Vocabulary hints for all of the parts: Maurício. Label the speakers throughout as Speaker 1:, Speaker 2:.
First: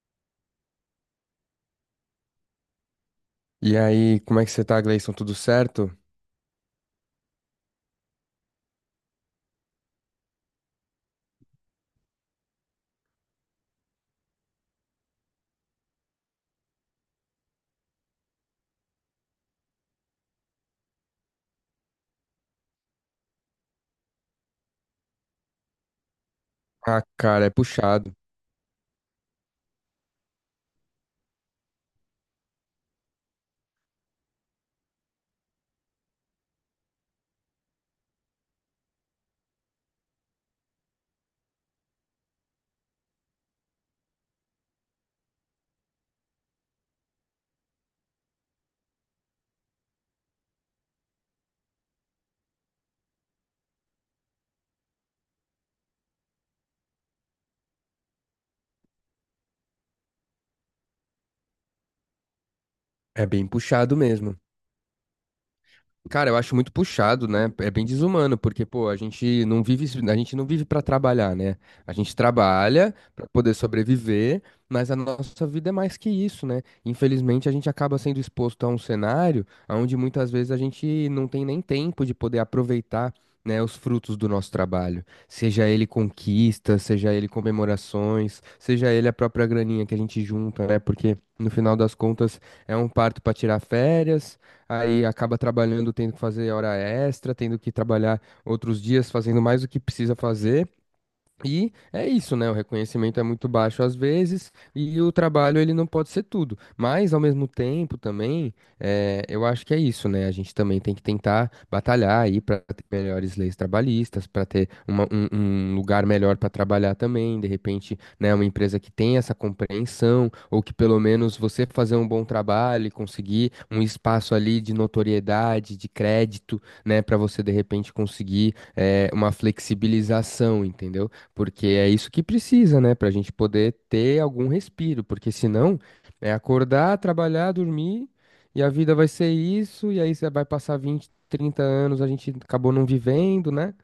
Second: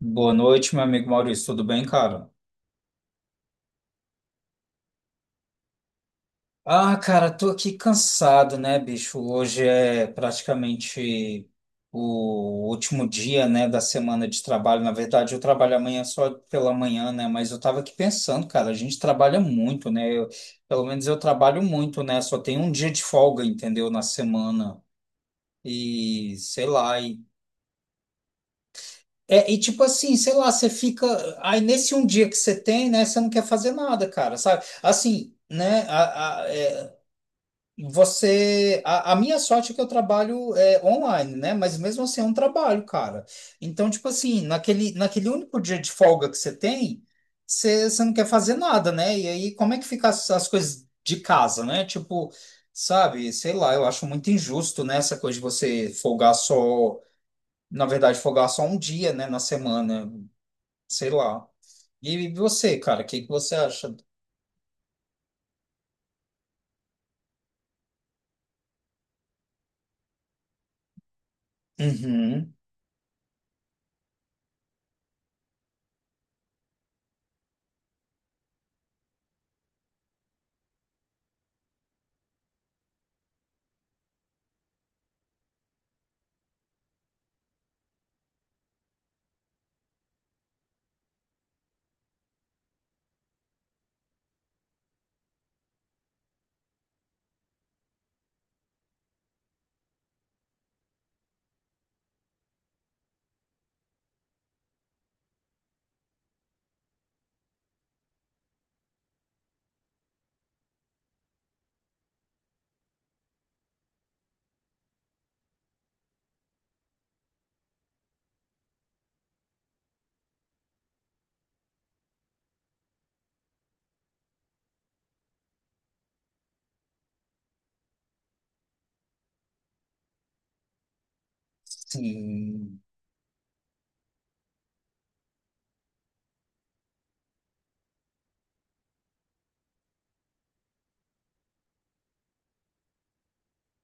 Speaker 1: Boa noite, meu amigo Maurício. Tudo bem, cara?
Speaker 2: E aí, como é que você tá, Gleison? Tudo certo?
Speaker 1: Ah, cara, tô aqui cansado, né, bicho? Hoje é praticamente o último dia, né, da semana de trabalho. Na verdade, eu trabalho amanhã só pela manhã, né? Mas eu tava aqui pensando, cara, a gente trabalha muito, né? Pelo menos eu trabalho muito, né? Só tem um dia de folga, entendeu? Na semana. E sei lá.
Speaker 2: Ah, cara, é puxado.
Speaker 1: É, e tipo assim, sei lá, você fica. Aí nesse um dia que você tem, né, você não quer fazer nada, cara, sabe? Assim, né, você. A minha sorte é que eu trabalho online, né, mas mesmo assim é um trabalho, cara. Então, tipo assim, naquele único dia de folga que você tem, você não quer fazer nada, né? E aí, como é que ficam as coisas de casa, né? Tipo, sabe, sei lá, eu acho muito injusto, né, essa coisa de você folgar só. Na verdade, folgar só um dia, né, na semana. Sei lá. E você, cara, o que
Speaker 2: É
Speaker 1: que
Speaker 2: bem
Speaker 1: você acha?
Speaker 2: puxado mesmo. Cara, eu acho muito puxado, né? É bem desumano, porque, pô, a gente não vive para trabalhar, né? A gente
Speaker 1: Uhum.
Speaker 2: trabalha para poder sobreviver, mas a nossa vida é mais que isso, né? Infelizmente, a gente acaba sendo exposto a um cenário onde muitas vezes a gente não tem nem tempo de poder aproveitar, né, os frutos do nosso trabalho. Seja ele conquista, seja ele comemorações, seja ele a própria graninha que a gente junta, né? Porque no final das contas é um parto para tirar férias, aí acaba trabalhando, tendo que fazer hora extra, tendo que trabalhar outros dias, fazendo mais do que precisa fazer. E é isso, né? O reconhecimento é muito baixo às vezes e o trabalho ele não pode ser tudo. Mas ao mesmo tempo também, eu acho que é isso, né? A gente também tem que tentar batalhar aí para ter melhores leis trabalhistas, para ter um lugar melhor para trabalhar também. De repente, né? Uma empresa que tem essa compreensão, ou que pelo menos você fazer um bom trabalho e conseguir um espaço ali de notoriedade, de crédito, né? Para você de repente conseguir uma flexibilização, entendeu? Porque é isso que
Speaker 1: Sim.
Speaker 2: precisa, né, para a gente poder ter algum respiro. Porque senão é acordar, trabalhar, dormir, e a vida vai ser isso, e aí você vai passar 20, 30 anos, a gente acabou não vivendo, né?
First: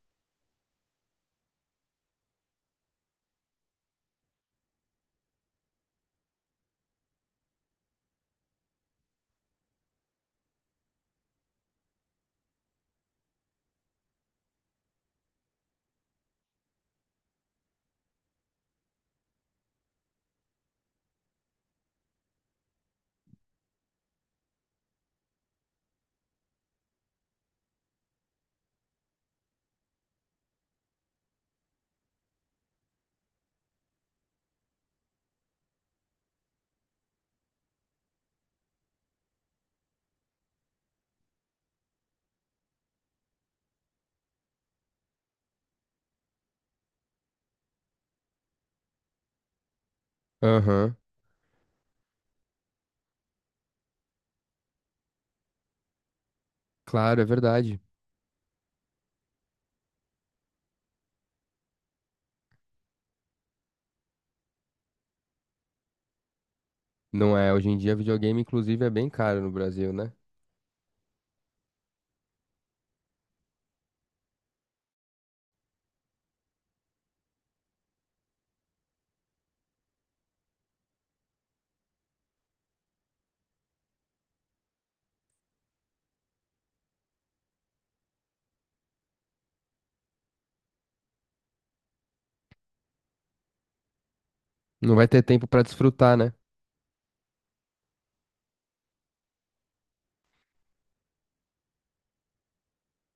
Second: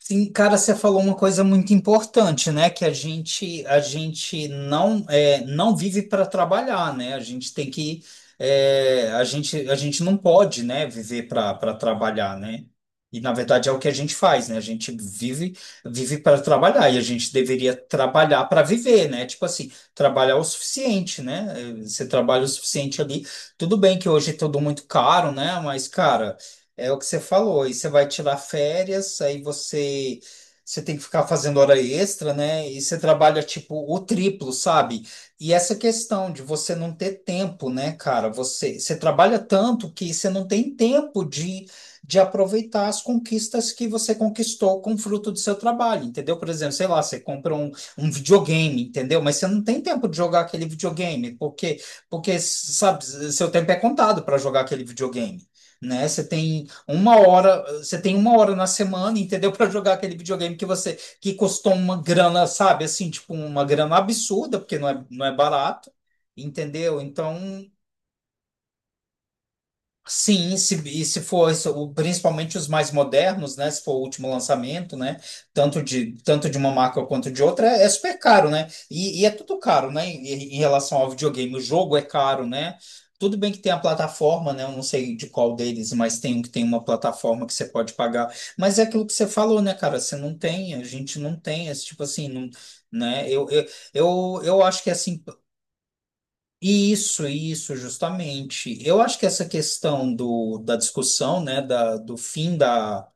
Speaker 1: Sim, cara, você falou uma coisa muito importante, né? Que a gente não vive para trabalhar, né? A gente tem que, a gente não pode, né? Viver para trabalhar, né? E na verdade é o que a gente faz, né? A gente vive para trabalhar e a gente deveria trabalhar para viver, né? Tipo assim, trabalhar o suficiente, né? Você trabalha o suficiente ali, tudo bem que hoje é tudo muito caro, né? Mas, cara, é o que você falou, aí você vai tirar férias, aí você tem que ficar fazendo hora extra, né? E você trabalha tipo o triplo, sabe? E essa questão de você não ter tempo, né, cara? Você trabalha tanto que você não tem tempo de aproveitar as conquistas que você conquistou com o fruto do seu trabalho, entendeu? Por exemplo, sei lá, você compra um videogame, entendeu? Mas você não tem tempo de jogar aquele
Speaker 2: Aham,
Speaker 1: videogame, porque, sabe, seu tempo é contado para jogar aquele videogame, né? Você tem uma
Speaker 2: claro, é
Speaker 1: hora,
Speaker 2: verdade.
Speaker 1: você tem uma hora na semana, entendeu? Para jogar aquele videogame que custou uma grana, sabe? Assim, tipo, uma grana absurda, porque não é barato, entendeu?
Speaker 2: Não é,
Speaker 1: Então.
Speaker 2: hoje em dia videogame, inclusive, é bem caro no Brasil, né?
Speaker 1: Sim, se, e se for isso, principalmente os mais modernos, né? Se for o último lançamento, né? Tanto de uma marca quanto de outra, é super caro, né? E é tudo caro, né? Em relação ao videogame, o jogo é caro, né? Tudo bem que tem a plataforma, né? Eu não sei de qual deles, mas tem um que tem uma plataforma que você pode pagar. Mas é aquilo que você falou, né, cara? Você não tem, a gente não tem esse tipo assim, não, né? Eu acho que
Speaker 2: Não vai
Speaker 1: assim.
Speaker 2: ter tempo para desfrutar, né?
Speaker 1: Isso, justamente. Eu acho que essa questão da discussão, né, do fim da,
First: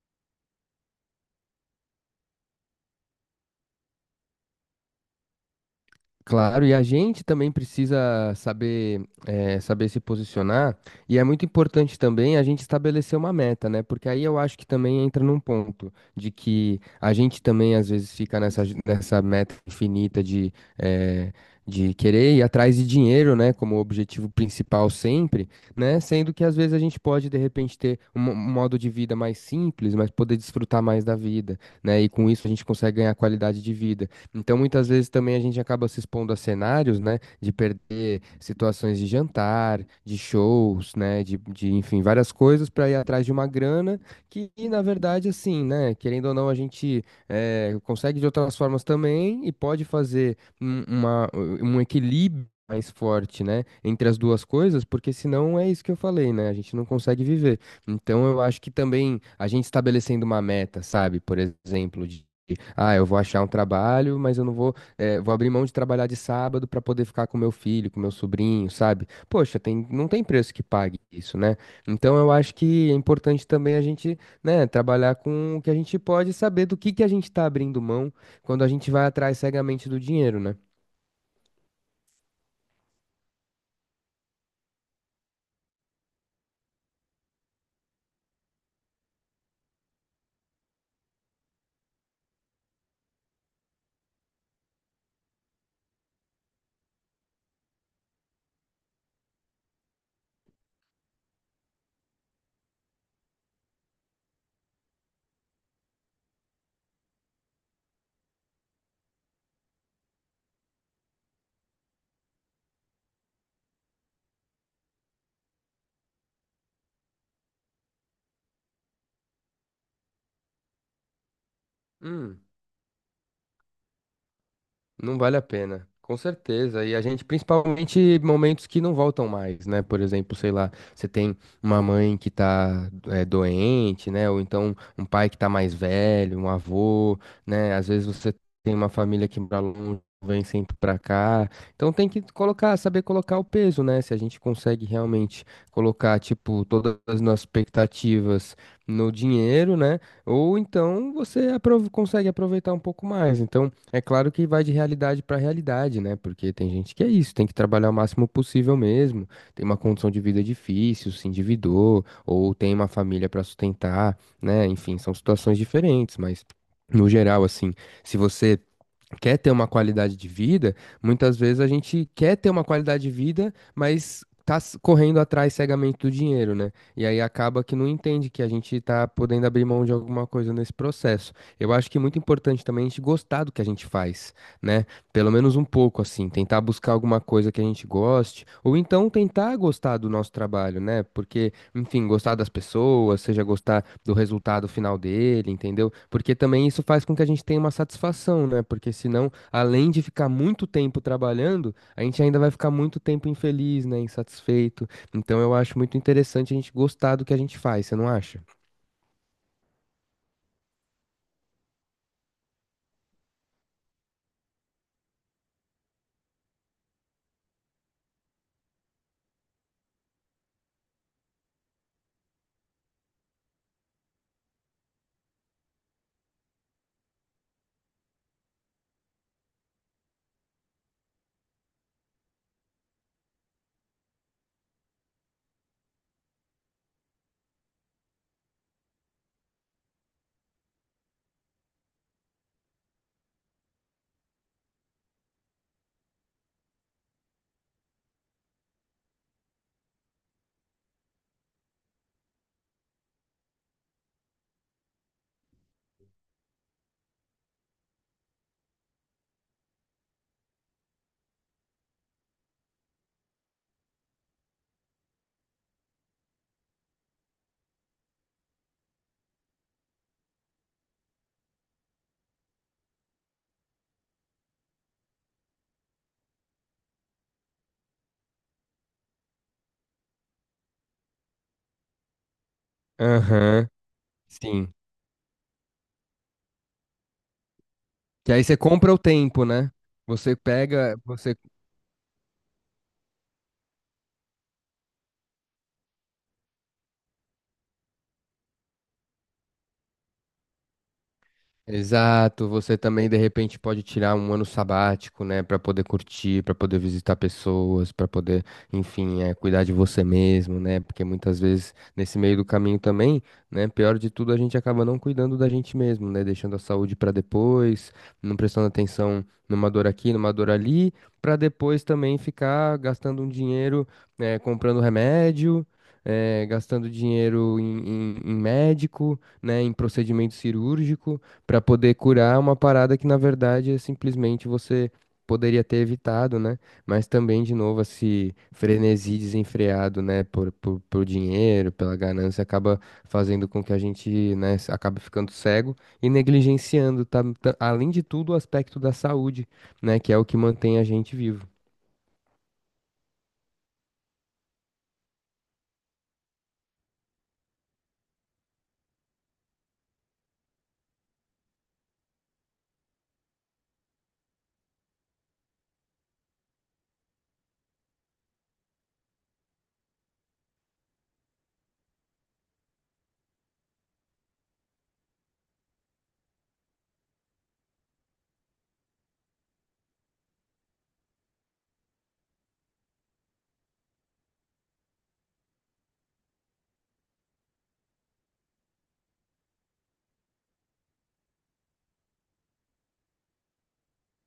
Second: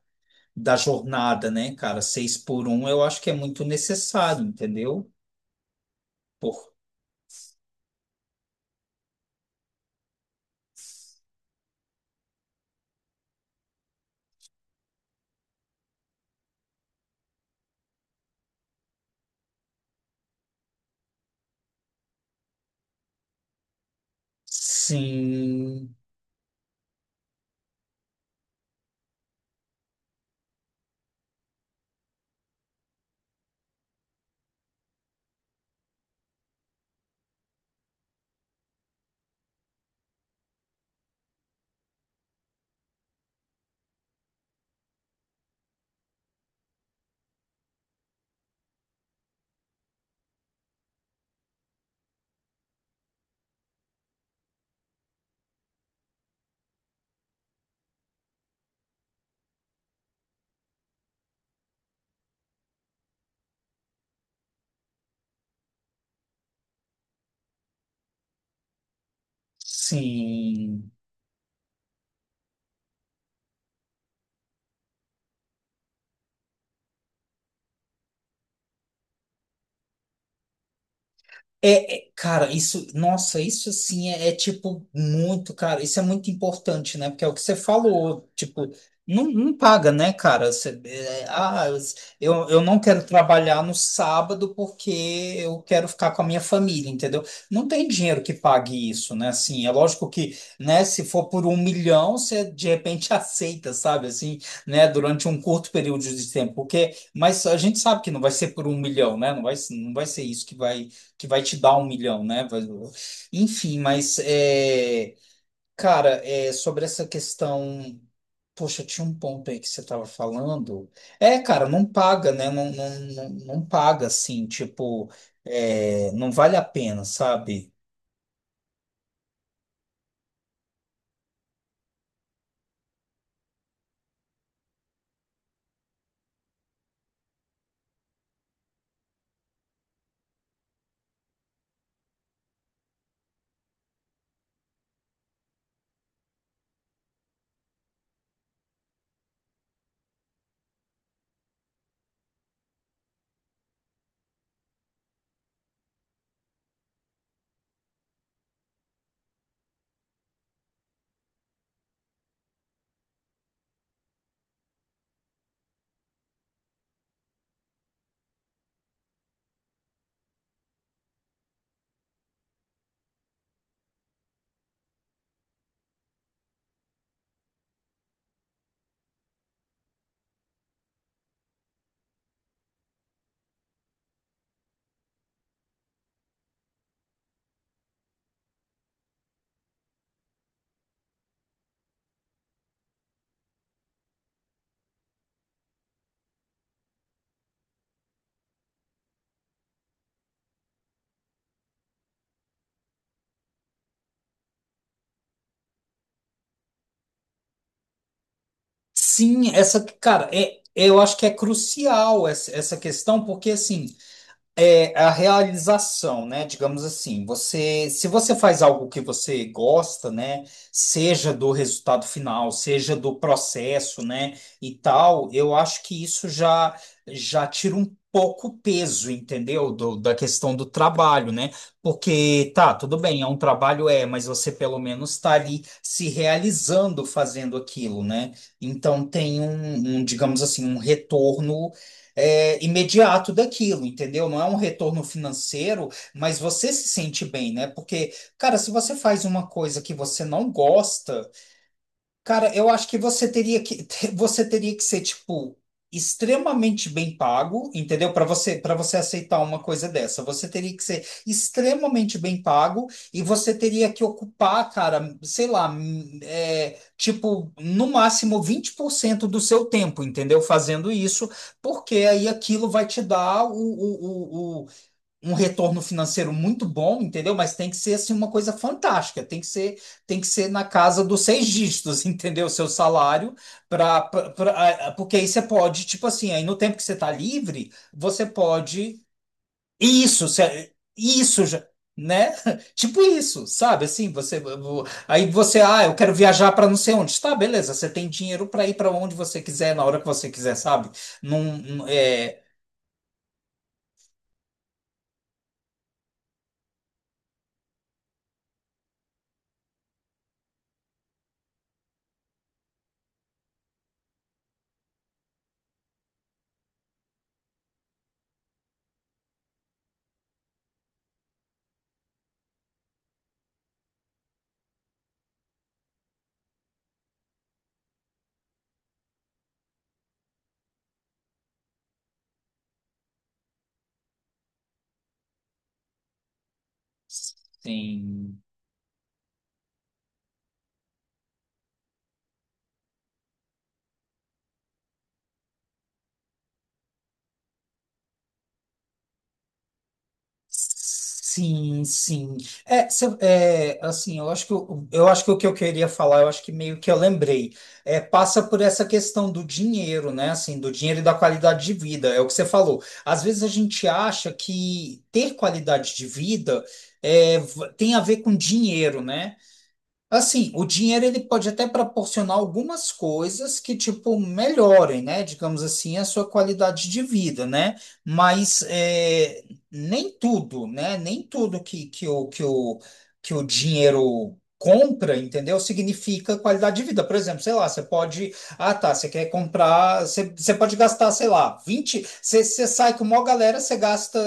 Speaker 1: da jornada, né, cara, seis por um, eu acho que é muito necessário, entendeu? Por...
Speaker 2: Claro, e a gente também precisa saber, saber se posicionar, e é muito importante também a gente estabelecer uma meta, né? Porque aí eu acho que também entra num ponto de que a gente também às vezes fica nessa, nessa meta infinita de, eh, de querer ir atrás de dinheiro, né? Como objetivo principal sempre,
Speaker 1: Sim,
Speaker 2: né? Sendo que às vezes a gente pode de repente ter um modo de vida mais simples, mas poder desfrutar mais da vida, né? E com isso a gente consegue ganhar qualidade de vida. Então, muitas vezes também a gente acaba se expondo a cenários, né, de perder situações de jantar, de shows, né, de enfim, várias coisas para ir atrás de uma grana que, na verdade, assim, né, querendo ou não, a gente consegue de outras formas também e pode fazer um equilíbrio mais forte, né, entre as duas coisas, porque senão é isso que eu falei, né, a gente não consegue viver. Então, eu acho que também a gente estabelecendo uma meta, sabe, por exemplo, de ah, eu vou achar um trabalho, mas eu não vou vou abrir mão de trabalhar de sábado para poder ficar com meu filho, com meu sobrinho, sabe? Poxa, tem, não tem preço que
Speaker 1: sim.
Speaker 2: pague isso, né? Então eu acho que é importante também a gente, né, trabalhar com o que a gente pode, saber do que a gente tá abrindo mão quando a gente vai atrás cegamente do dinheiro, né?
Speaker 1: É, cara, isso, nossa, isso assim é, tipo muito, cara, isso é muito importante, né? Porque é o que você falou, tipo, não, não paga, né, cara? Você, é, ah, eu não quero trabalhar no sábado porque eu quero ficar com a minha família, entendeu? Não tem dinheiro que pague isso, né? Assim, é lógico que, né, se for por 1 milhão, você de repente aceita, sabe? Assim, né, durante um curto período de tempo, mas a gente sabe que não vai ser por 1 milhão, né? Não vai ser isso que vai te dar 1 milhão, né? Enfim, mas cara, é sobre essa questão. Poxa, tinha um ponto aí que você estava falando. É, cara, não paga,
Speaker 2: Hum.
Speaker 1: né? Não, não, não, não paga assim, tipo,
Speaker 2: Não vale a pena, com
Speaker 1: não vale a
Speaker 2: certeza. E a
Speaker 1: pena,
Speaker 2: gente,
Speaker 1: sabe?
Speaker 2: principalmente momentos que não voltam mais, né? Por exemplo, sei lá, você tem uma mãe que tá doente, né? Ou então um pai que tá mais velho, um avô, né? Às vezes você tem uma família que mora longe, vem sempre pra cá. Então tem que colocar, saber colocar o peso, né? Se a gente consegue realmente colocar, tipo, todas as nossas expectativas no dinheiro, né? Ou então você consegue aproveitar um pouco mais. Então, é claro que vai de realidade para realidade, né? Porque tem gente que é isso, tem que trabalhar o máximo possível mesmo, tem uma condição de vida difícil, se endividou, ou tem uma família para sustentar, né? Enfim, são situações diferentes, mas no geral, assim, se você quer ter uma qualidade de vida, muitas vezes a gente quer ter uma qualidade de vida, mas correndo atrás cegamente do dinheiro, né? E aí acaba que não entende que a gente tá podendo abrir mão de alguma coisa nesse processo. Eu acho que é muito importante também a gente gostar do que a gente faz, né? Pelo menos um pouco, assim, tentar buscar alguma coisa que a gente goste, ou então tentar gostar do nosso trabalho, né? Porque enfim, gostar das pessoas, seja gostar do resultado final dele, entendeu? Porque também isso faz com que a gente tenha uma satisfação, né? Porque senão, além de ficar muito tempo trabalhando, a gente ainda vai ficar muito tempo infeliz, né? Insatisfeito. Então eu acho muito interessante a gente gostar do que a gente faz, você não acha?
Speaker 1: Sim, cara, eu acho que é crucial essa questão, porque assim. É a realização, né? Digamos assim, se você faz algo que você gosta, né? Seja do resultado final, seja do processo, né? E tal, eu acho que isso já tira um pouco o peso, entendeu? Da questão do trabalho, né? Porque tá, tudo bem, é um trabalho, mas você pelo menos está ali se realizando fazendo aquilo, né? Então tem um, digamos assim, um retorno, imediato daquilo, entendeu? Não é um retorno financeiro, mas você se sente bem, né? Porque, cara, se você faz uma coisa que você não gosta. Cara, eu acho que você teria que você teria que ser tipo extremamente bem pago, entendeu? Para você aceitar uma coisa dessa, você teria que ser extremamente bem pago e você teria que ocupar, cara, sei lá, tipo no máximo 20% do seu tempo, entendeu? Fazendo isso, porque aí aquilo vai te dar um retorno financeiro muito bom, entendeu? Mas tem que ser assim uma coisa fantástica, tem que ser na casa dos seis dígitos, entendeu? Seu salário,
Speaker 2: Aham,
Speaker 1: para
Speaker 2: sim.
Speaker 1: porque aí você pode, tipo assim, aí no tempo que você está livre, você
Speaker 2: Que aí você compra o
Speaker 1: pode
Speaker 2: tempo, né?
Speaker 1: isso,
Speaker 2: Você pega, você...
Speaker 1: isso já. Né? Tipo isso, sabe? Assim, você aí você, ah, eu quero viajar para não sei onde. Tá, beleza, você tem dinheiro para ir para onde você quiser, na hora que você quiser, sabe? Não, não- é,
Speaker 2: Exato, você também de repente pode tirar um ano sabático, né, para poder curtir, para poder visitar pessoas, para poder, enfim, cuidar de você mesmo, né? Porque muitas vezes nesse meio do caminho também, né, pior de tudo, a gente acaba não cuidando da gente mesmo, né, deixando a saúde para depois, não prestando atenção numa dor aqui, numa dor ali, para depois também ficar gastando um dinheiro, né, comprando remédio. Gastando dinheiro em médico, né, em procedimento cirúrgico para poder curar uma parada que na verdade é simplesmente você poderia ter evitado, né? Mas também de novo esse
Speaker 1: sim.
Speaker 2: frenesi desenfreado, né, por dinheiro, pela ganância acaba fazendo com que a gente, né, acabe ficando cego e negligenciando, além de tudo, o aspecto da saúde, né, que é o que mantém a gente vivo.
Speaker 1: Sim, sim. É, assim, eu acho que o que eu queria falar, eu acho que meio que eu lembrei. Passa por essa questão do dinheiro, né? Assim, do dinheiro e da qualidade de vida, é o que você falou. Às vezes a gente acha que ter qualidade de vida tem a ver com dinheiro, né? Assim, o dinheiro, ele pode até proporcionar algumas coisas que, tipo, melhorem, né? Digamos assim, a sua qualidade de vida, né? Mas nem tudo, né? Nem tudo que o dinheiro compra, entendeu? Significa qualidade de vida. Por exemplo, sei lá, você pode. Ah, tá, você quer comprar. Você, você pode gastar, sei lá, vinte. Você sai com uma galera, você gasta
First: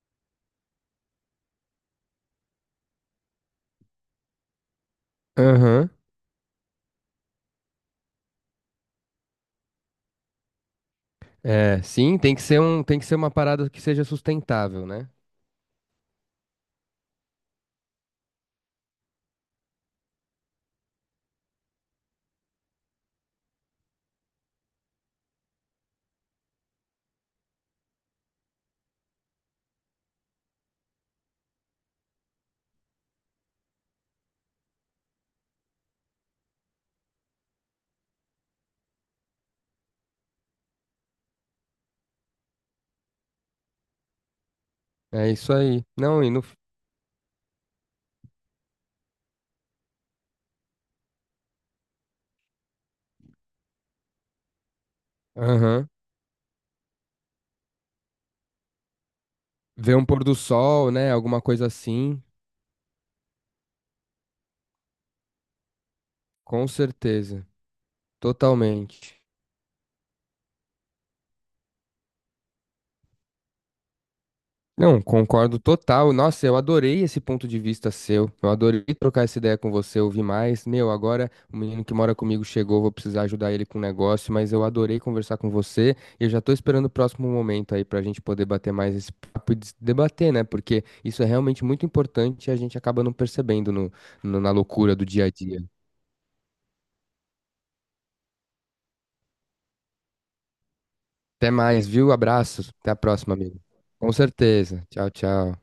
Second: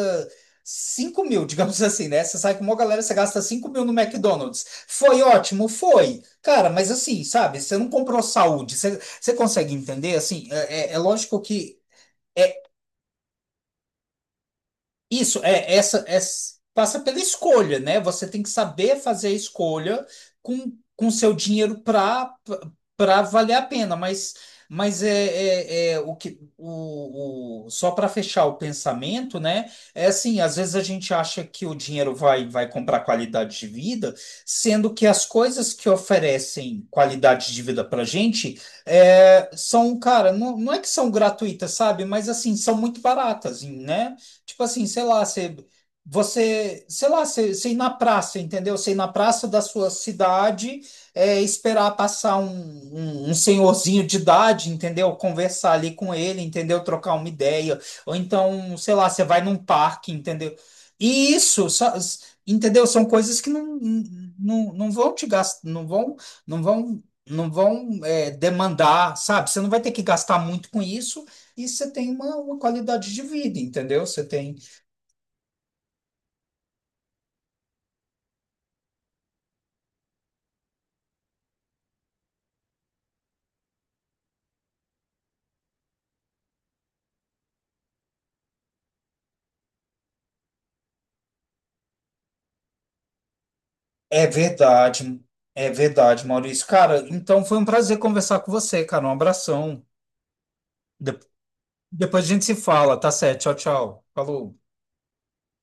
Speaker 1: 5 mil, digamos assim, né? Você sai com uma galera, você gasta 5 mil no McDonald's. Foi ótimo,
Speaker 2: Aham.
Speaker 1: foi. Cara, mas assim, sabe, você não comprou saúde. Você consegue entender? Assim, é lógico que.
Speaker 2: É, sim, tem que ser
Speaker 1: É
Speaker 2: um, tem que ser uma parada que seja sustentável, né?
Speaker 1: isso. Passa pela escolha, né? Você tem que saber fazer a escolha com seu dinheiro para valer a pena, mas o que só para fechar o pensamento, né? É assim, às vezes a gente acha que o dinheiro vai comprar qualidade de vida, sendo que as coisas que oferecem qualidade de vida para gente, são, cara, não, não é que são gratuitas, sabe? Mas assim, são muito baratas, né? Tipo assim, sei lá,
Speaker 2: É isso aí. Não, e no...
Speaker 1: sei lá, você ir na praça, entendeu? Você ir na praça da sua cidade, esperar passar um senhorzinho de idade, entendeu? Conversar
Speaker 2: Aham.
Speaker 1: ali com ele, entendeu? Trocar uma ideia. Ou então, sei lá, você vai num
Speaker 2: Ver um
Speaker 1: parque,
Speaker 2: pôr do
Speaker 1: entendeu?
Speaker 2: sol, né?
Speaker 1: E
Speaker 2: Alguma coisa
Speaker 1: isso,
Speaker 2: assim.
Speaker 1: entendeu? São coisas que não, não, não vão te gastar, não vão, não
Speaker 2: Com
Speaker 1: vão,
Speaker 2: certeza,
Speaker 1: não vão, é, demandar,
Speaker 2: totalmente.
Speaker 1: sabe? Você não vai ter que gastar muito com isso e você tem uma qualidade de vida, entendeu? Você tem.
Speaker 2: Não, concordo total. Nossa, eu adorei esse ponto de vista seu. Eu adorei trocar essa ideia com você, ouvir mais. Meu, agora o menino que mora comigo chegou, vou precisar ajudar ele com um negócio, mas eu adorei conversar com você e eu já tô esperando o próximo momento aí pra gente poder bater mais esse papo e debater, né? Porque isso é realmente muito importante e a gente acaba não percebendo
Speaker 1: É
Speaker 2: na loucura do
Speaker 1: verdade,
Speaker 2: dia a dia.
Speaker 1: é verdade, Maurício. Cara, então foi um prazer conversar com você, cara. Um abração. De-
Speaker 2: Até mais, viu?
Speaker 1: Depois a gente se
Speaker 2: Abraços. Até a
Speaker 1: fala, tá
Speaker 2: próxima,
Speaker 1: certo? Tchau,
Speaker 2: amigo.
Speaker 1: tchau.
Speaker 2: Com
Speaker 1: Falou.
Speaker 2: certeza. Tchau, tchau.